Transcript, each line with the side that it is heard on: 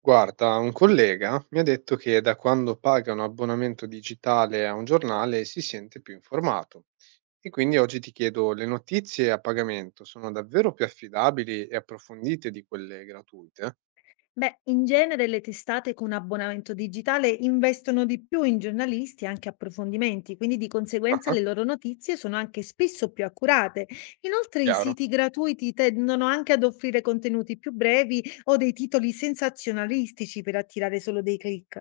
right: Guarda, un collega mi ha detto che da quando paga un abbonamento digitale a un giornale si sente più informato. E quindi oggi ti chiedo, le notizie a pagamento sono davvero più affidabili e approfondite di quelle gratuite?
left: Beh, in genere le testate con abbonamento digitale investono di più in giornalisti e anche approfondimenti, quindi di conseguenza
right: Ah,
left: le loro notizie sono anche spesso più accurate. Inoltre i
right: chiaro,
left: siti gratuiti tendono anche ad offrire contenuti più brevi o dei titoli sensazionalistici per attirare solo dei click.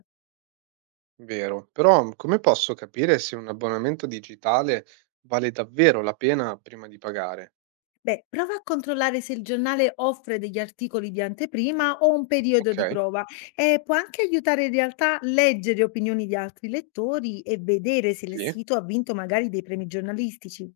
right: vero. Però come posso capire se un abbonamento digitale vale davvero la pena prima di pagare?
left: Beh, prova a controllare se il giornale offre degli articoli di anteprima o un periodo
right: Ok,
left: di prova e può anche aiutare in realtà a leggere opinioni di altri lettori e vedere se il
right: sì.
left: sito ha vinto magari dei premi giornalistici.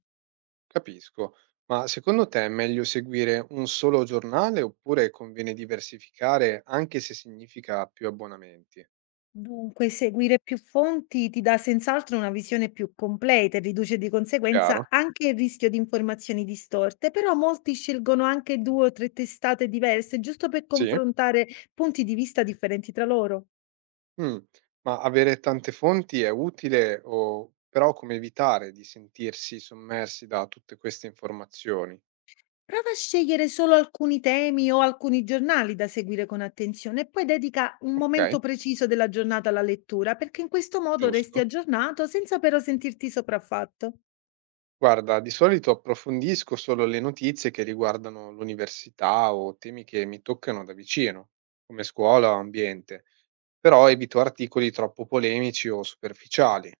right: Capisco, ma secondo te è meglio seguire un solo giornale oppure conviene diversificare anche se significa più abbonamenti?
left: Dunque, seguire più fonti ti dà senz'altro una visione più completa e riduce di conseguenza
right: Chiaro?
left: anche il rischio di informazioni distorte, però molti scelgono anche due o tre testate diverse giusto per
right: Sì?
left: confrontare punti di vista differenti tra loro.
right: Mm, ma avere tante fonti è utile o però come evitare di sentirsi sommersi da tutte queste informazioni?
left: Prova a scegliere solo alcuni temi o alcuni giornali da seguire con attenzione e poi dedica un
right: Ok,
left: momento preciso della giornata alla lettura, perché in questo modo resti
right: giusto.
left: aggiornato senza però sentirti sopraffatto.
right: Guarda, di solito approfondisco solo le notizie che riguardano l'università o temi che mi toccano da vicino, come scuola o ambiente, però evito articoli troppo polemici o superficiali,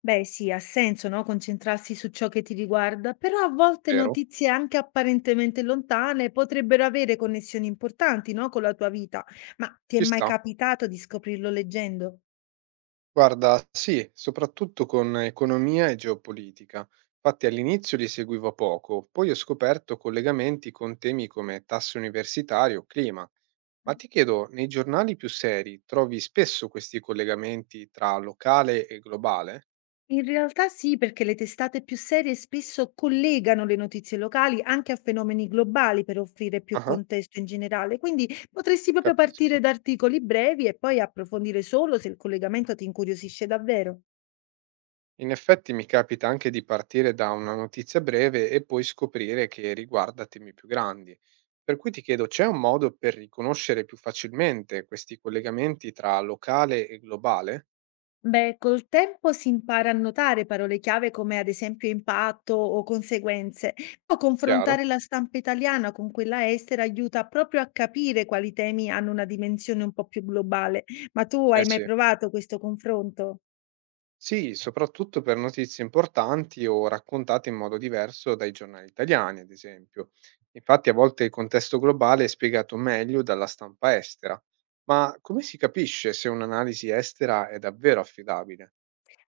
left: Beh, sì, ha senso, no? Concentrarsi su ciò che ti riguarda, però a volte
right: vero?
left: notizie anche apparentemente lontane potrebbero avere connessioni importanti, no? Con la tua vita. Ma ti è
right: Ci
left: mai
right: sta.
left: capitato di scoprirlo leggendo?
right: Guarda, sì, soprattutto con economia e geopolitica. Infatti all'inizio li seguivo poco, poi ho scoperto collegamenti con temi come tasse universitarie o clima. Ma ti chiedo, nei giornali più seri trovi spesso questi collegamenti tra locale e globale?
left: In realtà sì, perché le testate più serie spesso collegano le notizie locali anche a fenomeni globali per offrire più
right: Ah-ah,
left: contesto in generale, quindi potresti proprio partire
right: capisco.
left: da articoli brevi e poi approfondire solo se il collegamento ti incuriosisce davvero.
right: In effetti mi capita anche di partire da una notizia breve e poi scoprire che riguarda temi più grandi. Per cui ti chiedo, c'è un modo per riconoscere più facilmente questi collegamenti tra locale e globale?
left: Beh, col tempo si impara a notare parole chiave come ad esempio impatto o conseguenze, o
right: Chiaro?
left: confrontare la stampa italiana con quella estera aiuta proprio a capire quali temi hanno una dimensione un po' più globale. Ma tu hai
right: Eh
left: mai
right: sì.
left: provato questo confronto?
right: Sì, soprattutto per notizie importanti o raccontate in modo diverso dai giornali italiani, ad esempio. Infatti, a volte il contesto globale è spiegato meglio dalla stampa estera. Ma come si capisce se un'analisi estera è davvero affidabile?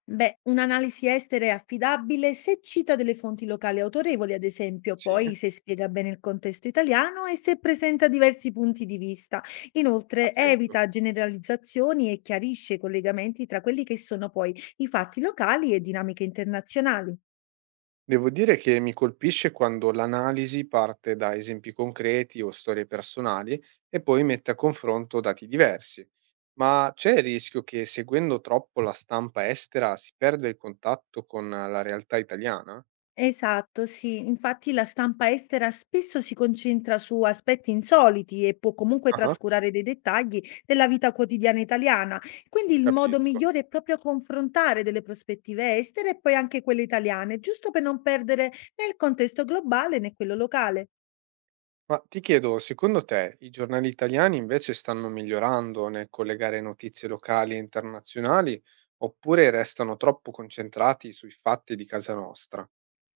left: Beh, un'analisi estera è affidabile se cita delle fonti locali autorevoli, ad esempio,
right: Sì,
left: poi se spiega bene il contesto italiano e se presenta diversi punti di vista.
right: ha
left: Inoltre,
right: senso.
left: evita generalizzazioni e chiarisce i collegamenti tra quelli che sono poi i fatti locali e dinamiche internazionali.
right: Devo dire che mi colpisce quando l'analisi parte da esempi concreti o storie personali e poi mette a confronto dati diversi. Ma c'è il rischio che seguendo troppo la stampa estera si perda il contatto con la realtà italiana?
left: Esatto, sì. Infatti la stampa estera spesso si concentra su aspetti insoliti e può comunque
right: Ah-ah,
left: trascurare dei dettagli della vita quotidiana italiana. Quindi il modo
right: capisco.
left: migliore è proprio confrontare delle prospettive estere e poi anche quelle italiane, giusto per non perdere né il contesto globale né quello locale.
right: Ma ti chiedo, secondo te i giornali italiani invece stanno migliorando nel collegare notizie locali e internazionali oppure restano troppo concentrati sui fatti di casa nostra?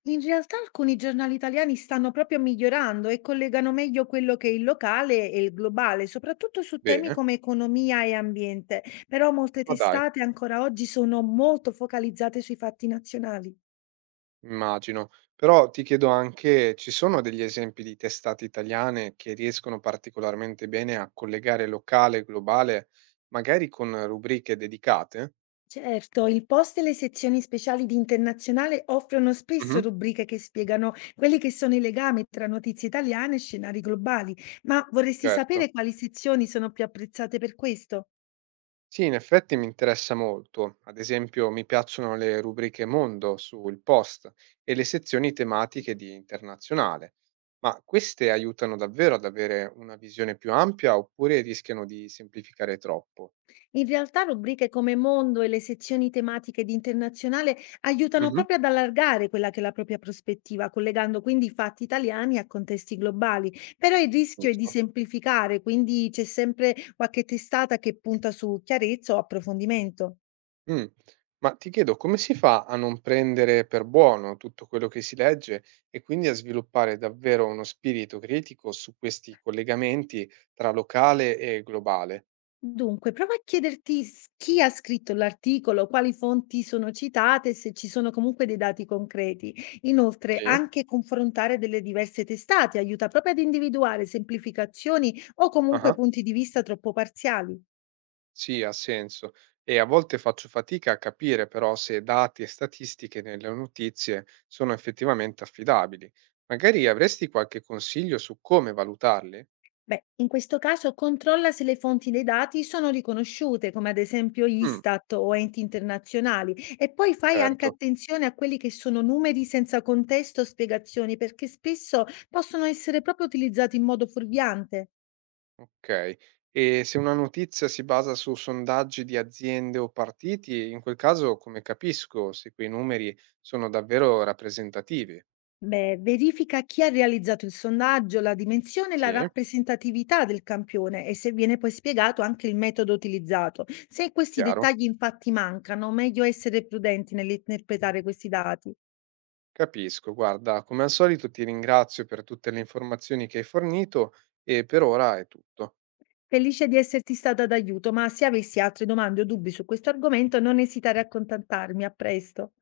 left: In realtà alcuni giornali italiani stanno proprio migliorando e collegano meglio quello che è il locale e il globale, soprattutto su temi
right: Bene,
left: come economia e ambiente, però molte
right: ma dai.
left: testate ancora oggi sono molto focalizzate sui fatti nazionali.
right: Immagino. Però ti chiedo anche, ci sono degli esempi di testate italiane che riescono particolarmente bene a collegare locale e globale, magari con rubriche dedicate?
left: Certo, il Post e le sezioni speciali di Internazionale offrono spesso
right: Mhm.
left: rubriche che spiegano quelli che sono i legami tra notizie italiane e scenari globali, ma vorresti
right: Certo.
left: sapere quali sezioni sono più apprezzate per questo?
right: Sì, in effetti mi interessa molto. Ad esempio, mi piacciono le rubriche Mondo sul Post e le sezioni tematiche di Internazionale. Ma queste aiutano davvero ad avere una visione più ampia oppure rischiano di semplificare troppo?
left: In realtà rubriche come Mondo e le sezioni tematiche di Internazionale aiutano
right: Mhm.
left: proprio ad allargare quella che è la propria prospettiva, collegando quindi i fatti italiani a contesti globali. Però il rischio è di
right: Giusto.
left: semplificare, quindi c'è sempre qualche testata che punta su chiarezza o approfondimento.
right: Mh. Ma ti chiedo come si fa a non prendere per buono tutto quello che si legge e quindi a sviluppare davvero uno spirito critico su questi collegamenti tra locale e globale?
left: Dunque, prova a chiederti chi ha scritto l'articolo, quali fonti sono citate, se ci sono comunque dei dati concreti. Inoltre,
right: Sì.
left: anche confrontare delle diverse testate aiuta proprio ad individuare semplificazioni o comunque
right: Ah-ah.
left: punti di vista troppo parziali.
right: Sì, ha senso. E a volte faccio fatica a capire però se dati e statistiche nelle notizie sono effettivamente affidabili. Magari avresti qualche consiglio su come valutarli?
left: Beh, in questo caso controlla se le fonti dei dati sono riconosciute, come ad esempio
right: Mh,
left: Istat o enti internazionali, e poi fai anche
right: certo.
left: attenzione a quelli che sono numeri senza contesto o spiegazioni, perché spesso possono essere proprio utilizzati in modo fuorviante.
right: Okay. E se una notizia si basa su sondaggi di aziende o partiti, in quel caso come capisco se quei numeri sono davvero rappresentativi?
left: Beh, verifica chi ha realizzato il sondaggio, la dimensione e la
right: Sì?
left: rappresentatività del campione e se viene poi spiegato anche il metodo utilizzato. Se questi
right: Chiaro?
left: dettagli infatti mancano, meglio essere prudenti nell'interpretare questi dati.
right: Capisco. Guarda, come al solito ti ringrazio per tutte le informazioni che hai fornito e per ora è tutto.
left: Felice di esserti stata d'aiuto, ma se avessi altre domande o dubbi su questo argomento non esitare a contattarmi. A presto.